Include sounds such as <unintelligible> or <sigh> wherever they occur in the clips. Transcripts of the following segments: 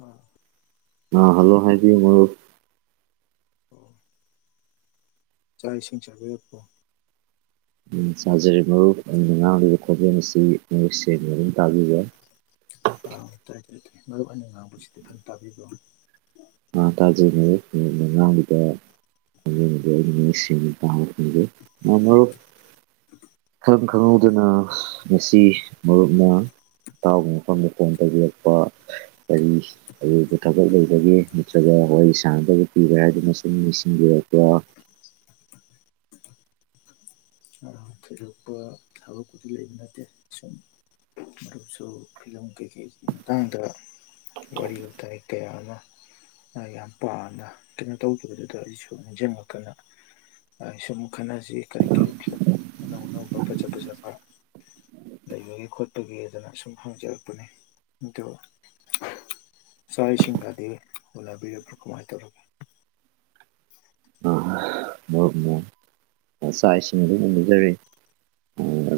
ꯎꯝ ꯑ ꯍꯜꯂꯣ ꯍꯥꯏꯗꯤ ꯃꯔꯨꯞ ꯑꯣ ꯆꯥꯛ ꯏꯁꯤꯡ ꯆꯥꯕꯤꯔꯛꯄꯣ ꯎꯝ ꯆꯥꯖꯔꯦ ꯃꯔꯨꯞ ꯑꯩꯅ ꯉꯥꯡꯂꯤꯕ ꯈꯣꯟꯖꯦꯜ ꯑꯁꯤ ꯃꯌꯦꯛ ꯁꯦꯡꯅ ꯑꯗꯨꯝ ꯇꯥꯕꯤꯕ꯭ꯔꯣ ꯑꯥ ꯇꯥꯏ ꯇꯥꯏ ꯇꯥꯏ ꯃꯔꯨꯞ ꯑꯩꯅ ꯉꯥꯡꯕꯁꯤꯗꯤ ꯐꯖꯅ ꯇꯥꯕꯤꯕ꯭ꯔꯣ ꯑ ꯇꯥꯖꯩ ꯃꯔꯨꯞ ꯃꯔꯨꯞꯅ ꯉꯥꯡꯂꯤꯕ <unintelligible> ꯃꯔꯨꯞ ꯏꯈꯪ ꯈꯪꯍꯧꯗꯅ ꯉꯁꯤ ꯃꯔꯨꯞꯅ ꯅꯇꯥꯎꯒꯤ ꯃꯐꯝꯗ ꯐꯣꯡ ꯇꯧꯕꯤꯔꯛꯄ ꯀꯔꯤ ꯑꯔꯨꯕ ꯊꯕꯛ ꯂꯩꯕꯒꯦ ꯅꯠꯇ꯭ꯔꯒ ꯋꯥꯔꯤ ꯁꯥꯟꯅꯗꯕ ꯀꯨꯏꯔꯦ ꯍꯥꯏꯗꯨꯅ ꯁꯨꯝ ꯃꯤꯁꯤꯡꯕꯤꯔꯛꯄ꯭ꯔꯥ ꯑ ꯊꯣꯏꯗꯣꯛꯄ ꯊꯕꯛꯄꯨꯗꯤ ꯂꯩꯕ ꯅꯠꯇꯦ ꯁꯨꯝ ꯃꯔꯨꯞꯁꯨ ꯐꯤꯂꯝ ꯀꯩꯀꯩꯒꯤ ꯃꯇꯥꯡꯗ ꯋꯥꯔꯤ ꯋꯥꯇꯥꯏ ꯀꯌꯥ ꯑꯃ ꯑ ꯌꯥꯝ ꯄꯥꯝꯅ ꯀꯩꯅꯣ ꯇꯧꯒꯤꯕꯗꯨꯗ ꯑꯩ ꯁꯨꯝ ꯅꯤꯡꯖꯤꯡꯉꯛꯇꯅ ꯑꯩ ꯁꯨꯝ ꯈꯟꯅꯁꯤ ꯀꯔꯤ ꯀꯔꯤ ꯐꯤꯂꯝ ꯑꯅꯧ ꯑꯅꯧꯕ ꯐꯖ ꯐꯖꯕ ꯂꯩꯕꯒꯤ ꯈꯣꯠꯄꯒꯤ ꯑꯗꯅ ꯁꯨꯝ ꯍꯪꯖꯔꯛꯄꯅꯦ ꯑꯗꯨ ꯆꯥꯛ ꯏꯁꯤꯡꯒꯗꯤ ꯎꯅꯕꯤꯔꯕ꯭ꯔꯣ ꯀꯃꯥꯏꯅ ꯇꯧꯔꯒꯦ ꯑꯣ ꯎꯝ ꯑꯥ ꯆꯥꯛ ꯏꯁꯤꯡꯗꯤ ꯎꯟꯅꯖꯔꯦ <unintelligible>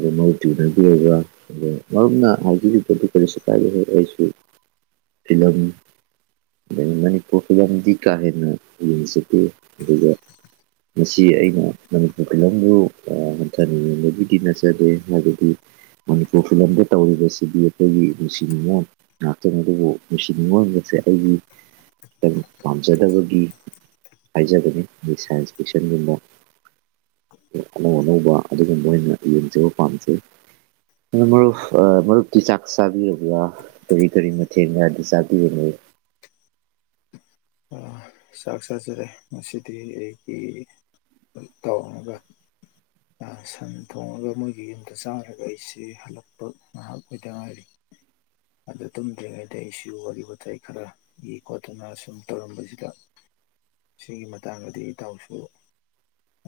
ꯑꯥ ꯅꯪꯅ ꯍꯥꯏꯕꯤꯔꯤꯗꯨꯗꯤ ꯀꯔꯤꯁꯨ ꯀꯥꯏꯗꯦꯍꯦ ꯑꯩꯁꯨ ꯐꯤꯂꯝ ꯑꯩ ꯃꯅꯤꯄꯨꯔ ꯐꯤꯂꯝꯗꯤ ꯀꯥ ꯍꯦꯟꯅ ꯌꯦꯡꯖꯗꯦ ꯑꯗꯨꯒ ꯃꯁꯤ ꯑꯩꯅ ꯃꯅꯤꯄꯨꯔ ꯐꯤꯂꯝꯕꯨ ꯑꯥ ꯍꯟꯊꯅ ꯌꯦꯡꯕꯒꯤꯗꯤ ꯅꯠꯆꯗꯦ ꯍꯥꯏꯕꯗꯤ ꯃꯅꯤꯄꯨꯔ ꯐꯤꯂꯝꯗ ꯇꯧꯔꯤꯕꯁꯤꯗꯤ ꯑꯩꯈꯣꯏꯒꯤ ꯅꯨꯡꯁꯤ ꯅꯨꯡꯉꯣꯟ ꯉꯥꯛꯇꯅꯤ ꯑꯗꯨꯕꯨ ꯅꯨꯡꯁꯤ ꯅꯨꯡꯉꯣꯟꯃꯛꯁꯦ ꯑꯩꯒꯤ ꯄꯥꯝꯖꯗꯕꯒꯤ ꯍꯥꯏꯖꯕꯅꯤ ꯁꯥꯏꯟꯁ ꯐꯤꯛꯁꯟꯒꯨꯝꯕ ꯑꯅꯧ ꯑꯅꯧꯕ ꯑꯗꯨꯒꯨꯝꯕ ꯑꯣꯢꯅ ꯌꯦꯡꯖꯩ ꯄꯥꯝꯖꯩ ꯑꯗꯣ ꯃꯔꯨꯞ ꯑꯥ ꯃꯔꯨꯞꯇꯤ ꯆꯥꯛ ꯆꯥꯕꯤꯔꯕ꯭ꯔꯥ ꯀꯔꯤ ꯀꯔꯤ ꯃꯊꯦꯡꯒꯗꯤ ꯆꯥꯕꯤꯔꯦ ꯑꯥ ꯆꯥꯛ ꯆꯥꯖꯔꯦ ꯉꯁꯤꯗꯤ ꯑꯩꯒꯤ ꯢꯇꯥꯎꯑꯃꯒ ꯑꯥ ꯁꯟ ꯊꯣꯡꯉꯒ ꯃꯣꯏꯒꯤ ꯌꯨꯝꯗ ꯆꯥꯔꯒ ꯑꯩꯁꯦ ꯍꯜꯂꯛꯄ ꯉꯥꯏꯍꯥꯛ ꯑꯣꯏꯗ ꯉꯥꯏꯔꯤ <inaudible> ꯑꯗꯨ ꯇꯨꯝꯗ꯭ꯔꯤꯉꯩꯗ ꯑꯩꯁꯨ ꯋꯥꯔꯤ ꯋꯥꯇꯥꯏ ꯈꯔ ꯏ ꯈꯣꯠꯇꯅ ꯁꯨꯝ ꯇꯧꯔꯝꯕꯁꯤꯗ ꯁꯤꯒꯤ ꯃꯇꯥꯡꯗꯗꯤ ꯏꯇꯥꯎꯁꯨ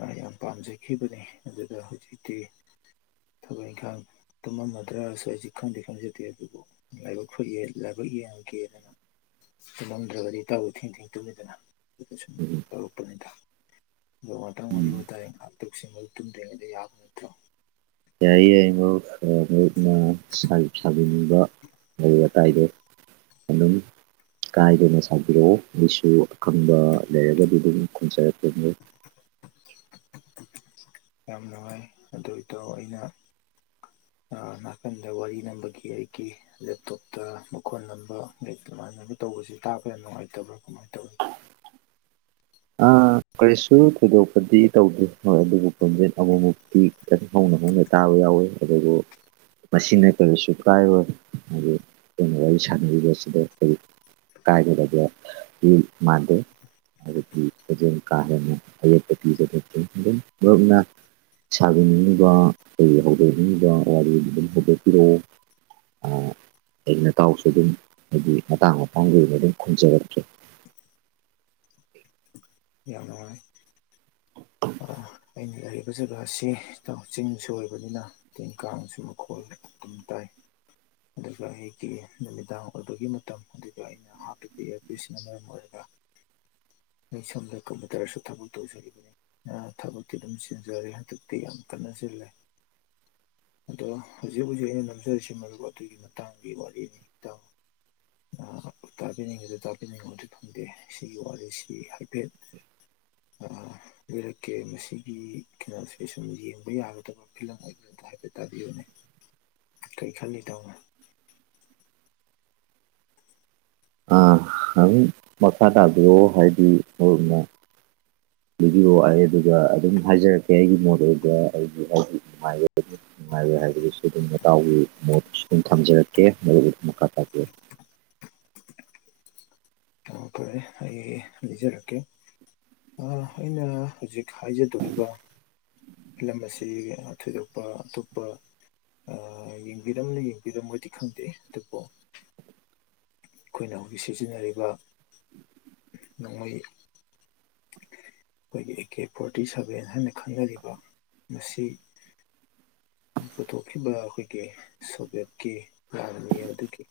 ꯑꯥ ꯌꯥꯝ ꯄꯥꯝꯖꯈꯤꯕꯅꯤ ꯑꯗꯨꯗ ꯍꯧꯖꯤꯛꯇꯤ ꯊꯕꯛ ꯏꯪꯈꯥꯡ ꯇꯨꯝꯃꯝꯃꯗ꯭ꯔꯁꯨ ꯑꯩꯁꯦ ꯈꯪꯗꯤ ꯈꯪꯖꯗꯦ ꯑꯗꯨꯕꯨ ꯂꯥꯏꯕꯛ ꯐꯩꯌꯦ ꯂꯥꯏꯕꯛ ꯌꯦꯡꯉꯒꯦꯗꯅ ꯇꯨꯝꯃꯝꯗ꯭ꯔꯒꯗꯤ ꯢꯇꯥꯎꯖꯨ ꯊꯦꯡ ꯊꯦꯡ ꯇꯨꯝꯃꯤꯗꯅ ꯑꯗꯨꯗ ꯁꯨꯝ ꯇꯧꯔꯛꯄꯅꯤꯗ ꯑꯗꯣ ꯉꯥꯛꯇꯪ ꯋꯥꯔꯤ ꯎꯝ ꯋꯥꯇꯥꯏ ꯉꯥꯛꯇꯛꯁꯤ ꯃꯗꯨ ꯇꯨꯝꯗ꯭ꯔꯤꯉꯩꯗ ꯌꯥꯕ ꯅꯠꯇ꯭ꯔꯣ ꯌꯥꯏꯌꯦ ꯌꯥꯢꯌꯦ ꯃꯔꯨꯞ <unintelligible> ꯑꯗꯨꯝ ꯀꯥꯏꯗꯅ ꯁꯥꯕꯤꯔꯛꯑꯣ ꯑꯩꯁꯨ ꯑꯈꯪꯕ ꯂꯩꯔꯒꯗꯤ ꯑꯗꯨꯝ ꯈꯨꯝꯖꯔꯛꯀꯅꯤ ꯌꯥꯝ ꯅꯨꯡꯉꯥꯏ ꯑꯗꯨ ꯢꯇꯥꯎ ꯑꯩꯅ ꯑꯥ ꯅꯥꯀꯟꯗ ꯋꯥꯔꯤ ꯅꯝꯕꯒꯤ ꯑꯩꯒꯤ ꯂꯦꯞꯇꯣꯞꯇ ꯃꯈꯣꯟ ꯅꯝꯕ ꯑꯩ ꯑꯗꯨꯃꯥꯏꯅꯒ ꯇꯧꯕꯁꯤ ꯇꯥꯕ ꯌꯥꯝ ꯅꯨꯡꯉꯥꯏꯇꯕ꯭ꯔꯥ ꯀꯃꯥꯏꯅ ꯇꯧꯋꯤ ꯑꯥ <inaudible> ꯀꯔꯤꯁꯨ ꯊꯣꯏꯗꯣꯛꯄꯗꯤ ꯇꯧꯗꯦ ꯍꯣꯏ ꯑꯗꯨꯕꯨ ꯃꯈꯣꯟꯖꯦ ꯑꯃꯨꯃꯨꯛꯇꯤ ꯈꯤꯇꯪ ꯍꯧꯅ ꯍꯧꯅ ꯇꯥꯕ ꯌꯥꯎꯋꯤ ꯑꯗꯨꯕꯨ ꯃꯁꯤꯅ ꯀꯔꯤꯁꯨ ꯀꯥꯏꯔꯣꯏ ꯍꯥꯏꯗꯤ ꯑꯈꯣꯏꯅ ꯋꯥꯔꯤ ꯁꯥꯟꯅꯔꯤꯕꯁꯤꯗ ꯀꯔꯤ ꯀꯥꯏꯗꯕꯗꯦ ꯃꯤ ꯃꯥꯟꯗꯦ ꯑꯗꯨꯝ ꯀꯥ ꯍꯦꯟꯅ ꯑꯌꯦꯠꯄ ꯄꯤꯕ ꯅꯠꯇꯦ ꯑꯗꯨꯝ ꯃꯔꯨꯞꯅ ꯁꯥꯕꯤꯅꯤꯡꯉꯤꯕ ꯑꯩ ꯍꯧꯗꯣꯛꯅꯤꯡꯉꯤꯕ ꯋꯥꯔꯤꯗꯨ ꯑꯗꯨꯝ ꯍꯧꯗꯣꯛꯄꯤꯔꯛꯑꯣ ꯑꯥ ꯑꯩ ꯅꯇꯥꯎꯁꯨ ꯑꯗꯨꯝ ꯍꯥꯏꯗꯤ ꯃꯇꯥꯡ ꯃꯇꯥꯡꯒꯤ ꯑꯣꯏꯅ ꯑꯗꯨꯝ ꯈꯨꯝꯖꯔꯛꯀꯦ ꯌꯥꯝ ꯅꯨꯡꯉꯥꯏ ꯑꯩꯅ ꯂꯩꯔꯤꯕ ꯖꯒꯥꯁꯤ ꯢꯇꯥꯎ ꯆꯤꯡꯁꯨ ꯑꯣꯏꯕꯅꯤꯅ ꯇꯤꯟ ꯀꯥꯡꯁꯨ ꯃꯈꯣꯜ ꯑꯗꯨꯝ ꯇꯥꯏ ꯑꯗꯨꯒ ꯑꯩꯒꯤ ꯅꯨꯃꯤꯗꯥꯡ ꯑꯣꯏꯕꯒꯤ ꯃꯇꯝ ꯑꯗꯨꯗ ꯑꯩ <unintelligible> ꯃꯔꯝ ꯑꯣꯢꯔꯒ ꯑꯩ ꯁꯣꯝꯗ ꯀꯝꯄꯨꯇ꯭ꯔꯁꯨ ꯊꯕꯛ ꯇꯧꯖꯕꯅꯦ ꯑꯥ ꯊꯕꯛꯇꯤ ꯑꯗꯨꯝ ꯅꯤꯟꯖꯔꯦ ꯍꯟꯗꯛꯇꯤ ꯌꯥꯝ ꯀꯟꯅ ꯆꯤꯜꯂꯦ ꯑꯗꯣ ꯍꯧꯖꯤꯛ ꯍꯧꯖꯤꯛ ꯑꯩꯅ ꯅꯝꯖꯔꯤꯁꯤ ꯃꯔꯨꯞ ꯑꯗꯨꯒꯤ ꯃꯇꯥꯡꯒꯤ ꯋꯥꯔꯤꯅꯤ ꯢꯇꯥꯎ ꯇꯥꯕꯤꯅꯤꯡꯉꯤꯗꯤ ꯇꯥꯕꯤꯅꯤꯡꯉꯨꯗꯤ ꯐꯪꯗꯦ ꯁꯤꯒꯤ ꯋꯥꯔꯤꯁꯤ ꯍꯥꯏꯐꯦꯠ ꯑ ꯂꯩꯔꯛꯀꯦ ꯃꯁꯤꯒꯤ ꯀꯩꯅꯣꯁꯦ ꯁꯨꯝ ꯌꯦꯡꯕ ꯌꯥꯒꯗꯕ ꯐꯤꯂꯝ ꯑꯣꯏꯕ ꯍꯥꯏꯐꯦꯠ ꯇꯥꯕꯤꯌꯨꯅꯦ ꯀꯩ ꯈꯜꯂꯤ ꯏꯇꯥꯎ ꯅꯪ ꯈꯪ ꯃꯈꯥ ꯇꯥꯕꯤꯑꯣ ꯍꯥꯏꯗꯤ ꯃꯔꯨꯞꯅ ꯂꯤꯕꯤꯑꯣ ꯑꯩ ꯑꯗꯨꯒ ꯑꯗꯨꯝ ꯍꯥꯏꯖꯔꯛꯀꯦ ꯑꯩꯒꯤ ꯃꯣꯠ ꯑꯣꯏꯕ ꯑꯩꯒꯤ ꯑꯩꯒꯤ ꯍꯥꯏꯗꯤ ꯅꯨꯡꯉꯥꯏꯔꯣꯏ ꯍꯥꯏꯕꯗꯨꯁꯨ ꯑꯗꯨꯝ ꯃꯇꯥꯎꯒꯤ ꯃꯣꯠꯇꯨꯁꯨ ꯑꯗꯨꯝ ꯊꯝꯖꯔꯛꯀꯦ ꯃꯗꯨꯕꯨ ꯃꯈꯥ ꯇꯥꯄꯤꯌꯨ ꯐꯔꯦ ꯑꯩ ꯂꯤꯖꯔꯛꯀꯦ ꯑꯩ ꯑꯩꯅ ꯍꯧꯖꯤꯛ ꯍꯥꯏꯖꯗꯣꯔꯤꯕ ꯐꯤꯂꯝ ꯑꯁꯤ ꯊꯣꯏꯗꯣꯛꯄ ꯑꯇꯣꯞꯄ ꯑ ꯌꯦꯡꯕꯤꯔꯝꯅꯤ ꯌꯦꯡꯕꯤꯔꯝꯃꯣꯏꯗꯤ ꯈꯪꯗꯦ ꯑꯗꯨꯕꯨ ꯑꯩꯈꯣꯏꯅ ꯍꯧꯖꯤꯛ ꯁꯤꯖꯤꯟꯅꯔꯤꯕ ꯅ‌ꯣꯡꯃꯩ ꯑꯩꯈꯣꯏꯒꯤ ꯑꯦ ꯀꯦ ꯐꯣꯔꯇꯤ ꯁꯚꯦꯟ ꯍꯥꯏꯅ ꯈꯪꯅꯔꯤꯕ ꯃꯁꯤ ꯄꯨꯊꯣꯛꯈꯤꯕ ꯑꯩꯈꯣꯏꯒꯤ ꯁꯣꯚꯌꯠꯀꯤ ꯂꯥꯟꯃꯤ ꯑꯗꯨꯒꯤ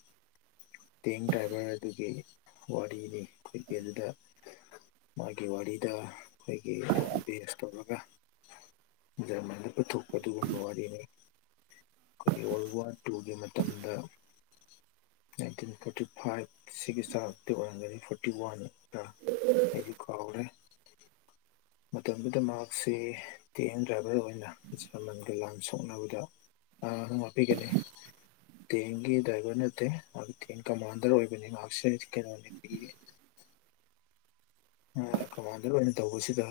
ꯇꯦꯡ ꯗ꯭ꯔꯥꯏꯚꯔ ꯑꯗꯨꯒꯤ ꯋꯥꯔꯤꯅꯤ ꯍꯧꯀꯤ ꯑꯗꯨꯗ ꯃꯥꯒꯤ ꯋꯥꯔꯤꯗ ꯑꯩꯈꯣꯏꯒꯤ ꯕꯦꯁ ꯇꯧꯔꯒ ꯖꯔꯃꯟꯗ ꯄꯨꯊꯣꯛꯄ ꯑꯗꯨꯒꯨꯝꯕ ꯋꯥꯔꯤꯅꯤ ꯑꯩꯈꯣꯏꯒꯤ ꯋꯥꯜ ꯋꯥꯔ ꯇꯨꯒꯤ ꯃꯇꯝꯗ ꯅꯥꯏꯟꯇꯤꯟ ꯐꯣꯔꯇꯤ ꯐꯥꯏꯚ ꯁꯤꯒꯤ ꯆꯥꯡꯗꯤ ꯑꯣꯏꯔꯝꯒꯅꯤ ꯐꯣꯔꯇꯤ ꯋꯥꯟꯛꯇ ꯑꯩꯗꯤ ꯀꯥꯎꯔꯦ ꯃꯇꯝꯗꯨꯗ ꯃꯍꯥꯛꯁꯤ ꯇꯦꯡꯗ꯭ꯔꯥꯏꯚꯔ ꯑꯣꯏꯅ ꯖꯔꯃꯟꯒ ꯂꯥꯟ ꯁꯣꯛꯅꯕꯗ ꯑꯔꯥꯟꯕ ꯉꯥꯛꯄꯤꯒꯅꯤ ꯇꯦꯡꯒꯤ ꯗ꯭ꯔꯥꯏꯚꯔ ꯅꯠꯇꯦ ꯃꯍꯥꯛ ꯇꯦꯡ ꯀꯃꯥꯟꯗꯔ ꯑꯣꯏꯕꯅꯤ ꯃꯍꯥꯛꯁꯦ ꯀꯩꯅꯣꯅꯤ ꯒꯤ ꯑ ꯀꯃꯥꯟꯗꯔ ꯑꯣꯏꯅ ꯇꯧꯕꯁꯤꯗ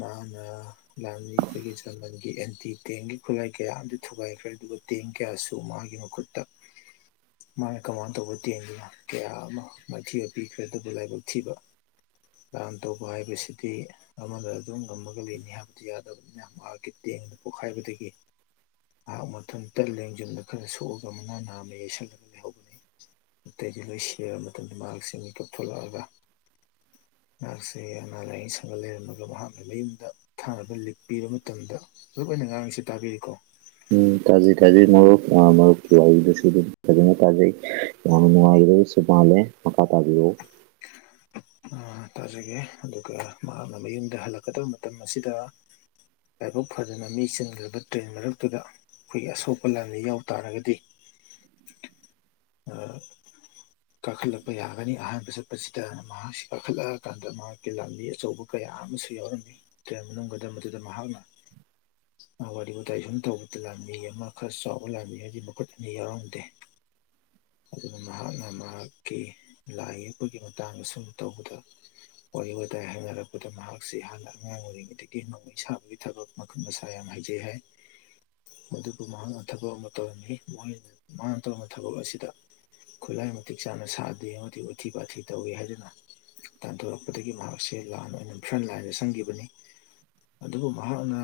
ꯃꯍꯥꯛꯅ ꯂꯥꯟꯃꯤ ꯑꯩꯈꯣꯏꯒꯤ ꯖꯔꯃꯟꯒꯤ ꯑꯦꯟꯇꯤ ꯇꯦꯡꯒꯤ ꯈꯨꯠꯂꯥꯏ ꯀꯌꯥ ꯑꯃꯗꯤ ꯊꯨꯒꯥꯏꯈ꯭ꯔꯦ ꯑꯗꯨꯒ ꯇꯦꯡ ꯀꯌꯥꯁꯨ ꯃꯥꯒꯤ ꯃꯈꯨꯠꯇ ꯃꯥꯅ ꯀꯃꯥꯟꯅ ꯇꯧꯕ ꯇꯦꯡ ꯂꯥꯈ ꯀꯌꯥ ꯑꯃ ꯃꯥꯏꯊꯤꯕ ꯄꯤꯈ꯭ꯔꯦ ꯑꯗꯨꯕꯨ ꯂꯥꯏꯕꯛ ꯊꯤꯕ ꯂꯥꯟ ꯇꯧꯕ ꯍꯥꯏꯕꯁꯤꯗꯤ ꯑꯃꯗ ꯑꯗꯨꯝ ꯉꯝꯃꯒ ꯂꯩꯅꯤ ꯍꯥꯏꯕꯗꯤ ꯌꯥꯗꯕꯅꯤꯅ ꯃꯥꯍꯥꯛꯀꯤ ꯇꯦꯡ ꯄꯣꯛꯈꯥꯏꯕꯗꯒꯤ ꯃꯍꯥꯛ ꯃꯊꯟꯇ ꯂꯦꯡꯖꯨꯝꯗ ꯈꯔ ꯁꯣꯛꯑꯒ ꯑꯃꯅꯥ ꯅꯥꯝ ꯑꯃ ꯌꯩꯁꯜꯂꯒ ꯂꯩꯍꯧꯕꯅꯤ ꯑꯇꯩꯗꯤ ꯂꯣꯏ ꯁꯤꯔꯕ ꯃꯇꯝꯗ ꯃꯍꯥꯛꯁꯤ ꯃꯤꯀꯥꯞꯊ‌ꯣꯂꯛꯑꯒ ꯃꯍꯥꯛꯁꯦ ꯑꯅꯥ ꯂꯥꯏꯌꯦꯡ ꯁꯪꯔꯝꯃꯒ ꯃꯍꯥꯛꯅ ꯃꯌꯨꯝꯗ ꯊꯥꯅꯕ ꯂꯤꯞ ꯄꯤꯕ ꯃꯇꯝꯗ ꯃꯔꯨꯞ ꯑꯩꯅ ꯉꯥꯡꯉꯤꯁꯤ ꯇꯥꯕꯤꯔꯤꯀꯣ ꯎꯝ ꯇꯥꯖꯩ ꯇꯥꯖꯩ ꯃꯔꯨꯞ ꯑ ꯃꯔꯨꯞꯀꯤ ꯋꯥꯔꯤꯗꯨꯁꯨ ꯑꯗꯨꯝ ꯐꯖꯅ ꯇꯖꯩ ꯌꯥꯝꯅ ꯅꯨꯡꯉꯥꯏꯒꯗꯁꯨ ꯃꯥꯜꯂꯦ ꯃꯈꯥ ꯇꯥꯕꯤꯔꯛꯎ ꯑ‌ ꯇꯥꯖꯒꯦ ꯑꯗꯨꯒ ꯃꯍꯥꯛꯅ ꯃꯌꯨꯝꯗ ꯍꯜꯂꯛꯀꯗꯕ ꯃꯇꯝ ꯑꯁꯤꯗ ꯂꯥꯏꯕꯛ ꯐꯗꯅ ꯃꯤ ꯆꯤꯟꯈ꯭ꯔꯕ ꯇ꯭ꯔꯦꯟ ꯃꯔꯛꯇꯨꯗ ꯑꯩꯈꯣꯏꯒꯤ ꯑꯁꯣꯛꯄ ꯂꯥꯟꯗ ꯌꯥꯎ ꯇꯥꯔꯒꯗꯤ ꯀꯥꯈꯠꯂꯛꯄ ꯌꯥꯒꯅꯤ ꯑꯍꯥꯟꯕ ꯆꯠꯄꯁꯤ ꯇꯥ ꯃꯍꯥꯛꯁꯤ ꯀꯥꯈꯠꯂꯛꯑꯀꯥꯟꯗ ꯃꯍꯥꯛꯀꯤ ꯂꯥꯟꯃꯤ ꯑꯆꯧꯕ ꯀꯌꯥ ꯑꯃꯁꯨ ꯌꯥꯎꯔꯝꯃꯤ ꯀ‌ꯦꯝ ꯃꯅꯨꯡꯒꯗꯨꯗ ꯃꯍꯥꯛꯅ ꯋꯥꯔꯤ ꯋꯥꯇꯥꯏ ꯑ ꯁꯨꯝ ꯇꯧꯕꯗ ꯂꯥꯟꯃꯤ ꯑꯃ ꯈꯔ ꯆꯥꯎꯕ ꯂꯥꯟꯃꯤ ꯑꯃꯒꯤ ꯃꯈꯨꯠ ꯑꯅꯤ ꯌꯥꯎꯔꯝꯗꯦ ꯑꯗꯨꯅ ꯃꯍꯥꯛꯅ ꯃꯍꯥꯛꯀꯤ ꯂꯥꯏ ꯌꯦꯛꯄꯒꯤ ꯃꯇꯥꯡ ꯑꯁꯨꯝ ꯇꯧꯕꯗ ꯋꯥꯔꯤ ꯋꯥꯇꯥꯏ ꯍꯥꯏꯅꯔꯛꯄꯗ ꯃꯍꯥꯛꯁꯤ ꯍꯥꯟꯅ ꯑꯉꯥꯡ ꯑꯣꯏꯔꯤꯉꯩꯗꯒꯤ ꯅꯣꯡꯃꯩ ꯁꯥꯕꯒꯤ ꯊꯕꯛ ꯃꯈꯨꯠ ꯃꯁꯥ ꯌꯥꯝ ꯍꯩꯖꯩ ꯍꯥꯏ ꯑꯗꯨꯗꯨꯕꯨ ꯃꯍꯥꯛꯅ ꯊꯕꯛ ꯑꯃ ꯇꯧꯔꯝꯃꯤ ꯃꯣꯏꯟ ꯃꯍꯥꯛꯅ ꯇꯧꯔꯝꯕ ꯊꯕꯛ ꯑꯁꯤꯗ ꯈꯨꯠꯂꯥꯏ ꯃꯇꯤꯛ ꯆꯥꯅ ꯁꯥꯗꯦ ꯑꯃꯗꯤ ꯑꯩꯊꯤ ꯄꯥꯊꯤ ꯇꯧꯏ ꯍꯥꯏꯗꯨꯅ ꯇꯥꯟꯊꯣꯔꯛꯄꯗꯒꯤ ꯃꯍꯥꯛꯁꯦ ꯂꯥꯟ ꯑꯣꯏꯅ ꯐ꯭ꯔꯟꯂꯥꯏꯟꯗ ꯆꯪꯈꯤꯕꯅꯤ ꯑꯗꯨꯕꯨ ꯃꯍꯥꯛꯅ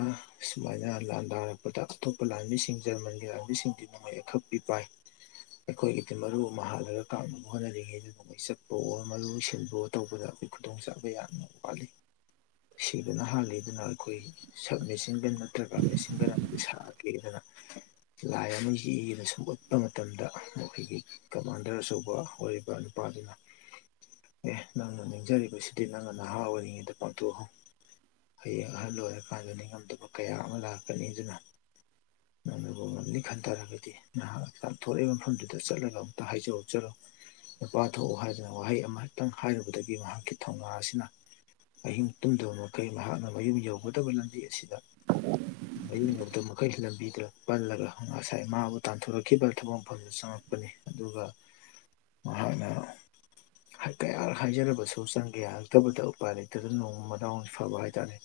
ꯁꯨꯃꯥꯏꯅ ꯂꯥꯟꯗꯥꯔꯛꯄꯗ ꯑꯇꯣꯞꯄ ꯂꯥꯟꯃꯤꯁꯤꯡ ꯖꯔꯃꯟꯒꯤ ꯂꯥꯟꯃꯤꯁꯤꯡꯗꯤ ꯅ‌ꯣꯡꯃꯩ ꯑꯈꯞꯄꯤ ꯄꯥꯏ ꯑꯩꯈꯣꯏꯒꯤꯗꯤ ꯃꯔꯨ ꯑꯃ ꯍꯥꯜꯂꯒ ꯀꯥꯞꯅꯕ ꯍꯣꯠꯅꯔꯤꯉꯦꯗ ꯅꯣꯡꯃꯩ ꯆꯞꯄ ꯑꯣ ꯃꯔꯨꯁꯤꯞꯕꯋ‌ꯣ ꯇꯧꯕꯗ ꯈꯨꯗꯣꯡ ꯆꯥꯕ ꯌꯥꯝꯅ ꯋꯥꯠꯂꯤ ꯁꯤꯕꯅ ꯍꯥꯜꯂꯤ ꯑꯗꯨꯅ ꯑꯩꯈꯣꯏ ꯁꯛ ꯃꯦꯁꯤꯟꯒꯟ ꯅꯠꯇ꯭ꯔꯒ ꯃꯦꯁꯤꯟꯒꯟ ꯑꯃꯗꯤ ꯁꯥꯒꯦꯗꯅ ꯂꯥꯏ ꯑꯃ ꯌꯦꯛꯑꯒ ꯁꯨꯝ ꯎꯠꯄ ꯃꯇꯝꯗ ꯑꯩꯈꯣꯏꯒꯤ ꯀꯃꯥꯟꯗꯔ ꯑꯆꯧꯕ ꯑꯣꯏꯔꯤꯕ ꯅꯨꯄꯥꯗꯨꯅ ꯑꯦ ꯅꯪꯅ ꯅꯤꯡꯖꯔꯤꯕꯁꯤꯗꯤ ꯅꯪꯅ ꯅꯍꯥ ꯑꯣꯏꯔꯤꯉꯩꯗ ꯄꯥꯡꯊꯣꯛꯍꯧ ꯍꯌꯦꯡ ꯑꯍꯜ ꯑꯣꯏꯔꯀꯥꯟꯗ ꯅꯤꯡꯉꯝꯗꯕ ꯀꯌꯥ ꯑꯃ ꯂꯥꯛꯀꯅꯤ ꯑꯗꯨꯅ ꯅꯪꯅꯕꯨ ꯉꯝꯅꯤ ꯈꯟ ꯇꯥꯔꯒꯗꯤ ꯅꯍꯥꯛ ꯇꯝꯊꯣꯔꯂꯛꯏꯕ ꯃꯐꯝꯗꯨ ꯗ ꯆꯠꯂꯒ ꯑꯃꯇ ꯍꯥꯏꯖꯧ ꯆꯠꯂꯣ ꯅꯨꯄꯥ ꯊꯣꯛꯎ ꯍꯥꯏꯗꯅ ꯋꯥꯍꯩ ꯑꯃꯍꯛꯇꯪ ꯍꯥꯏꯔꯨꯕꯗꯒꯤ ꯃꯍꯥꯛꯀꯤ ꯊꯧꯅꯥ ꯑꯁꯤꯅ ꯑꯍꯤꯡ ꯇꯨꯝꯗꯕ ꯃꯈꯩ ꯃꯍꯥꯛꯅ ꯃꯌꯨꯝ ꯌꯧꯒꯗꯕ ꯂꯝꯕꯤ ꯑꯁꯤꯗ ꯃꯌꯨꯝ ꯌꯧꯗꯕꯃꯈꯩ ꯂꯝꯕꯤꯗ ꯄꯜꯂꯒ ꯉꯁꯥꯏ ꯃꯥꯕꯨ ꯇꯥꯟꯊꯣꯔꯛꯈꯤꯕ ꯊꯕꯛ ꯃꯐꯝꯗꯨ ꯆꯉꯛ ꯄꯅꯤ ꯑꯗꯨꯒ ꯃꯍꯥꯛꯅ ꯍꯥꯏ ꯀꯌꯥꯔꯛ ꯍꯥꯏꯖꯔꯕꯁꯨ ꯆꯪꯒꯦ ꯌꯥꯔꯛꯇꯕꯗ ꯎꯄꯥꯏ ꯂꯩꯇꯗꯨꯅ ꯅꯣꯡꯃ ꯃꯗꯥꯎꯅ ꯐꯕ ꯍꯥꯏꯇꯥꯥꯔꯦ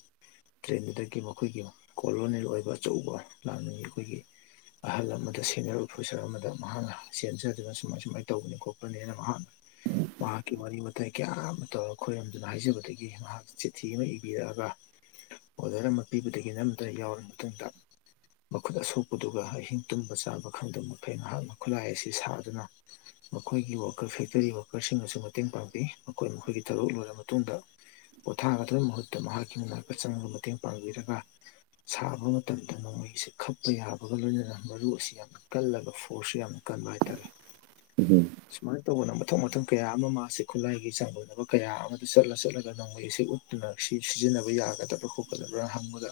ꯇ꯭ꯔꯦꯟꯗꯨꯗꯒꯤ ꯃꯈꯣꯏꯒꯤ ꯀꯣꯂꯣꯅꯦꯜ ꯑꯣꯏꯕ ꯑꯆꯧꯕ ꯂꯥꯟꯃꯤ ꯑꯩꯈꯣꯏꯒꯤ ꯑꯍꯜ ꯑꯃꯗ ꯁꯦꯅꯤꯌꯔ ꯑꯣꯐꯤꯁꯥꯔ ꯑꯃꯗ ꯃꯍꯥꯛꯅ ꯆꯦꯟꯖꯗꯨꯅ ꯁꯨꯃꯥꯏ ꯁꯨꯃꯥꯏꯅ ꯇꯧꯕꯅꯤ ꯈꯣꯠꯄꯅꯦꯅ ꯃꯍꯥꯛꯅ ꯃꯍꯥꯛꯀꯤ ꯋꯥꯔꯤ ꯋꯥꯇꯥꯏ ꯀꯌꯥ ꯑꯃ ꯇꯧꯔꯒ ꯈꯣꯏꯔꯝꯗꯨꯅ ꯍꯥꯏꯖꯕꯗꯒꯤ ꯃꯍꯥꯛ ꯆꯤꯊꯤ ꯑꯃ ꯏꯕꯤꯔꯛꯑꯒ ꯑꯣꯔꯗꯔ ꯑꯃ ꯄꯤꯕꯗꯒꯤ ꯅꯝꯗꯨꯅ ꯌꯥꯎꯔꯕ ꯃꯇꯨꯡꯗ ꯃꯈꯨꯠ ꯑꯁꯣꯛꯄꯗꯨꯒ ꯑꯍꯤꯡ ꯇꯨꯝꯕ ꯆꯥꯕ ꯈꯪꯗꯕ ꯃꯈꯩ ꯉꯍꯥꯛꯅ ꯈꯨꯠꯂꯥꯏ ꯑꯁꯤ ꯁꯥꯗꯨꯅ ꯃꯈꯣꯏꯒꯤ ꯋꯥꯀꯔ ꯐꯦꯛꯇꯔꯤ ꯋꯥꯀꯔꯁꯤꯡꯅꯁꯨ ꯃꯇꯦꯡ ꯄꯥꯡꯕꯤ ꯃꯈꯣꯏ ꯃꯈꯣꯏꯒꯤ ꯊꯕꯛ ꯂꯣꯏꯔꯕ ꯃꯇꯨꯡꯗ ꯄꯣꯠꯊꯥꯒꯗꯕꯒꯤ ꯃꯍꯨꯠꯇ ꯃꯍꯥꯛꯀꯤ ꯃꯅꯥꯛꯇ ꯆꯪꯉꯒ ꯃꯇꯦꯡ ꯄꯥꯡꯕꯤꯔꯒ ꯁꯥꯕ ꯃꯇꯝꯗ ꯅꯣꯡꯃꯩꯁꯦ ꯈꯛꯄ ꯌꯥꯕꯒ ꯂꯣꯏꯅꯅ ꯃꯔꯨ ꯑꯁꯤ ꯌꯥꯝ ꯀꯜꯂꯒ ꯐꯣꯔꯁꯁꯨ ꯌꯥꯝ ꯀꯟꯕ ꯍꯥꯏꯇꯥꯔꯦ ꯎꯝ ꯁꯨꯃꯥꯏꯟ ꯇꯧꯗꯅ ꯃꯊꯪ ꯃꯊꯪ ꯀꯌꯥ ꯑꯃ ꯃꯥꯁꯦ ꯈꯨꯠꯂꯥꯏꯒꯤ ꯆꯥꯡꯗꯝꯅꯕ ꯀꯌꯥ ꯑꯃꯗ ꯆꯠꯂ ꯆꯠꯂꯒ ꯅꯣꯡꯃꯩ ꯑꯁꯤ ꯎ ꯗꯨꯅ ꯁꯤ ꯁꯤꯖꯤꯟꯅꯕ ꯌꯥꯒꯗꯕꯥ ꯈꯣꯠꯀꯗꯕ꯭ꯔꯥ ꯍꯪꯕꯗ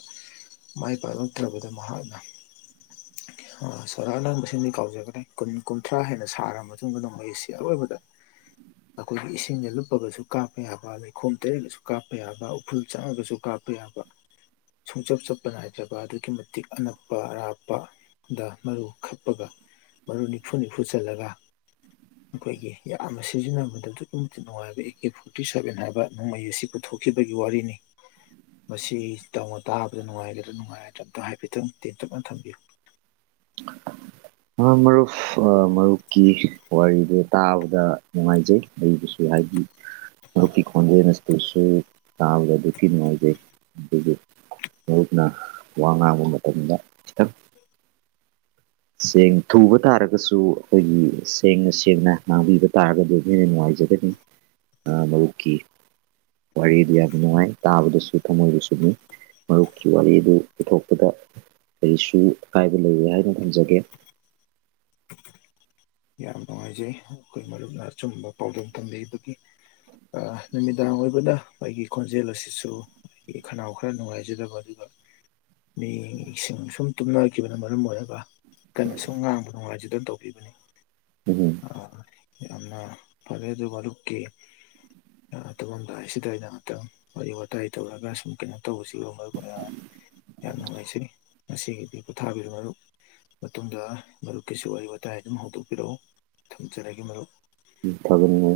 ꯃꯥꯏ ꯄꯥꯛꯂꯛꯇ꯭ꯔꯕꯗ ꯃꯍꯥꯛꯅ <unintelligible> ꯃꯁꯤꯡꯗꯤ ꯀꯥꯎꯖꯒꯅꯤ ꯀꯨꯟ ꯀꯨꯟꯊ꯭ꯔꯥ ꯍꯦꯟꯅ ꯁꯥꯔꯕ ꯃꯇꯨꯡꯗ ꯅꯣꯝꯃꯩꯁꯤ ꯑꯔꯣꯏꯕꯗ ꯑꯈꯣꯏꯒꯤ ꯏꯁꯤꯡꯅ ꯂꯨꯞꯄꯒꯁꯨ ꯀꯥꯞꯄ ꯌꯥꯕ ꯂꯩꯈꯣꯝ ꯇꯩꯔꯒꯁꯨ ꯀꯥꯞꯄ ꯌꯥꯕ ꯎꯐꯨꯜ ꯆꯪꯉꯒꯁꯨ ꯀꯥꯞꯄ ꯄ ꯌꯥꯕ ꯁꯨꯡꯆꯞ ꯆꯞꯄ ꯅꯥꯏꯗ꯭ꯔꯕ ꯑꯗꯨꯛꯀꯤ ꯃꯇꯤꯛ ꯑꯅꯛꯄ ꯑꯔꯥꯞꯄ ꯗ ꯃꯔꯨ ꯈꯛꯄꯒ ꯃꯔꯨ ꯅꯤꯐꯨ ꯅꯤꯐꯨ ꯆꯜꯂꯒ ꯑꯈꯣꯏꯒꯤ ꯌꯥꯝꯅ ꯁꯤꯖꯤꯟꯅꯕꯗ ꯑꯗꯨꯛꯀꯤ ꯃꯇꯤꯛ ꯅꯨꯡꯉꯥꯏꯕ ꯑꯦ ꯀꯦ ꯐꯣꯔꯇꯤ ꯁꯕꯦꯟ ꯍꯥꯏꯕ ꯅꯣꯡꯃꯩ ꯑꯁꯤ ꯄꯨꯊꯣꯛꯈꯤꯕꯒꯤ ꯋꯥꯔꯤꯅꯤ ꯃꯁꯤ ꯇꯧꯅ ꯇꯥꯕꯗ ꯅꯨꯡꯉꯥꯏꯒꯗ꯭ꯔꯥ ꯅꯨꯡꯉꯥꯏꯔꯣꯏꯗ꯭ꯔꯥ ꯑꯝꯇꯪ ꯍꯥꯏꯐꯦꯠꯇꯪ ꯇꯦꯟꯇꯛꯅ ꯊꯝꯕꯤꯌꯨ <inaudible> ꯃ ꯃꯔꯨꯞ ꯃꯔꯨꯞꯀꯤ ꯋꯥꯔꯤꯗꯨ ꯇꯥꯕꯗ ꯅꯨꯡꯉꯥꯏꯖꯩ <unintelligible> ꯍꯥꯏꯗꯤ ꯃꯔꯨꯞꯀꯤ ꯈꯣꯟꯖꯦꯜ ꯑꯁꯤꯁꯨ ꯇꯥꯕꯗ ꯑꯗꯨꯛꯀꯤ ꯅꯨꯡꯉꯥꯏꯖꯩ ꯑꯗꯨꯕꯨ ꯃꯔꯨꯞꯅ ꯋꯥ ꯉꯥꯡꯕ ꯃꯇꯝꯗ ꯆꯦꯡ ꯊꯨꯕ ꯇꯥꯔꯒꯁꯨ ꯑꯩꯈꯣꯏꯒꯤ ꯁꯦꯡꯅ ꯁꯦꯡꯅ ꯉꯥꯡꯕꯤꯕ ꯇꯥꯔꯒꯗꯤ ꯑꯗꯨ ꯍꯦꯟꯅ ꯅꯨꯡꯉꯥꯏꯖꯩ <inaudible> <unintelligible> ꯋꯥꯔꯤꯗꯤ ꯌꯥꯝ ꯅꯨꯡꯉꯥꯏ ꯇꯥꯕꯗꯁꯨ ꯊꯝꯃꯣꯏꯕꯨ ꯁꯨꯨꯝꯃꯤ ꯃꯔꯨꯞꯀꯤ ꯋꯥꯔꯤ ꯑꯗꯨ ꯄꯨꯊꯣꯛꯄꯗ ꯀꯔꯤꯁꯨ ꯑꯀꯥꯏꯕ ꯂꯩꯔꯦꯏ ꯍꯥꯏꯅ ꯊꯝꯖꯒꯦ <inaudible> ꯌꯥꯝ ꯅꯨꯡꯉꯥꯏꯖꯩ ꯑꯩꯈꯣꯏ ꯃꯔꯨꯞꯅ ꯑꯆꯨꯝꯕ ꯄꯥꯎꯗꯝ ꯊꯝꯕꯤꯕꯒꯤ ꯅꯨꯃꯤꯗꯥꯡ ꯑꯣꯏꯕꯅ ꯑꯩꯒꯤ ꯈꯣꯟꯖꯦꯜ ꯑꯁꯤꯁꯨ ꯑꯩꯒꯤ ꯈꯅꯥꯎ ꯈꯔ ꯅꯨꯡꯉꯥꯏꯖꯗꯕ ꯑꯗꯨꯒ ꯃꯤꯁꯤꯡ ꯁꯨꯝ ꯇꯨꯝꯅꯈꯤꯕꯅ ꯃꯔꯝ ꯑꯣꯏꯔꯒ ꯀꯟꯅ ꯁꯨꯝ ꯉꯥꯡꯕ ꯅꯨꯡꯉꯥꯏꯖꯗ ꯇꯧꯕꯤꯕꯅꯤ ꯎꯝ ꯑ ꯌꯥꯝꯅ ꯐꯔꯦ ꯑꯗꯨ ꯃꯔꯨꯞꯀꯤ ꯇꯨꯃꯥꯝꯗꯥꯏꯁꯤꯗ ꯑꯩꯅ ꯉꯥꯏꯍꯥꯛꯇꯪ ꯋꯥꯔꯤ ꯋꯥꯇꯥꯏ ꯇꯧꯔꯒ ꯁꯨꯝ ꯀꯩꯅꯣ ꯇꯧꯕꯁꯤꯒꯨꯝꯕ ꯑꯣꯏꯅ ꯌꯥꯝ ꯅꯨꯡꯉꯥꯏꯖꯩ ꯉꯁꯤꯒꯤꯗꯤ ꯄꯣꯊꯥꯕꯤꯔꯣ ꯃꯔꯨꯞ ꯃꯇꯨꯡꯗ ꯃꯔꯨꯞꯀꯤꯁꯨ ꯋꯥꯔꯤ ꯋꯥꯇꯥꯏ ꯑꯗꯨꯝ ꯍꯧꯗꯣꯛꯄꯤꯔꯛꯎ ꯊꯝꯖꯔꯒꯦ ꯃꯔꯨꯞ ꯐꯒꯅꯤ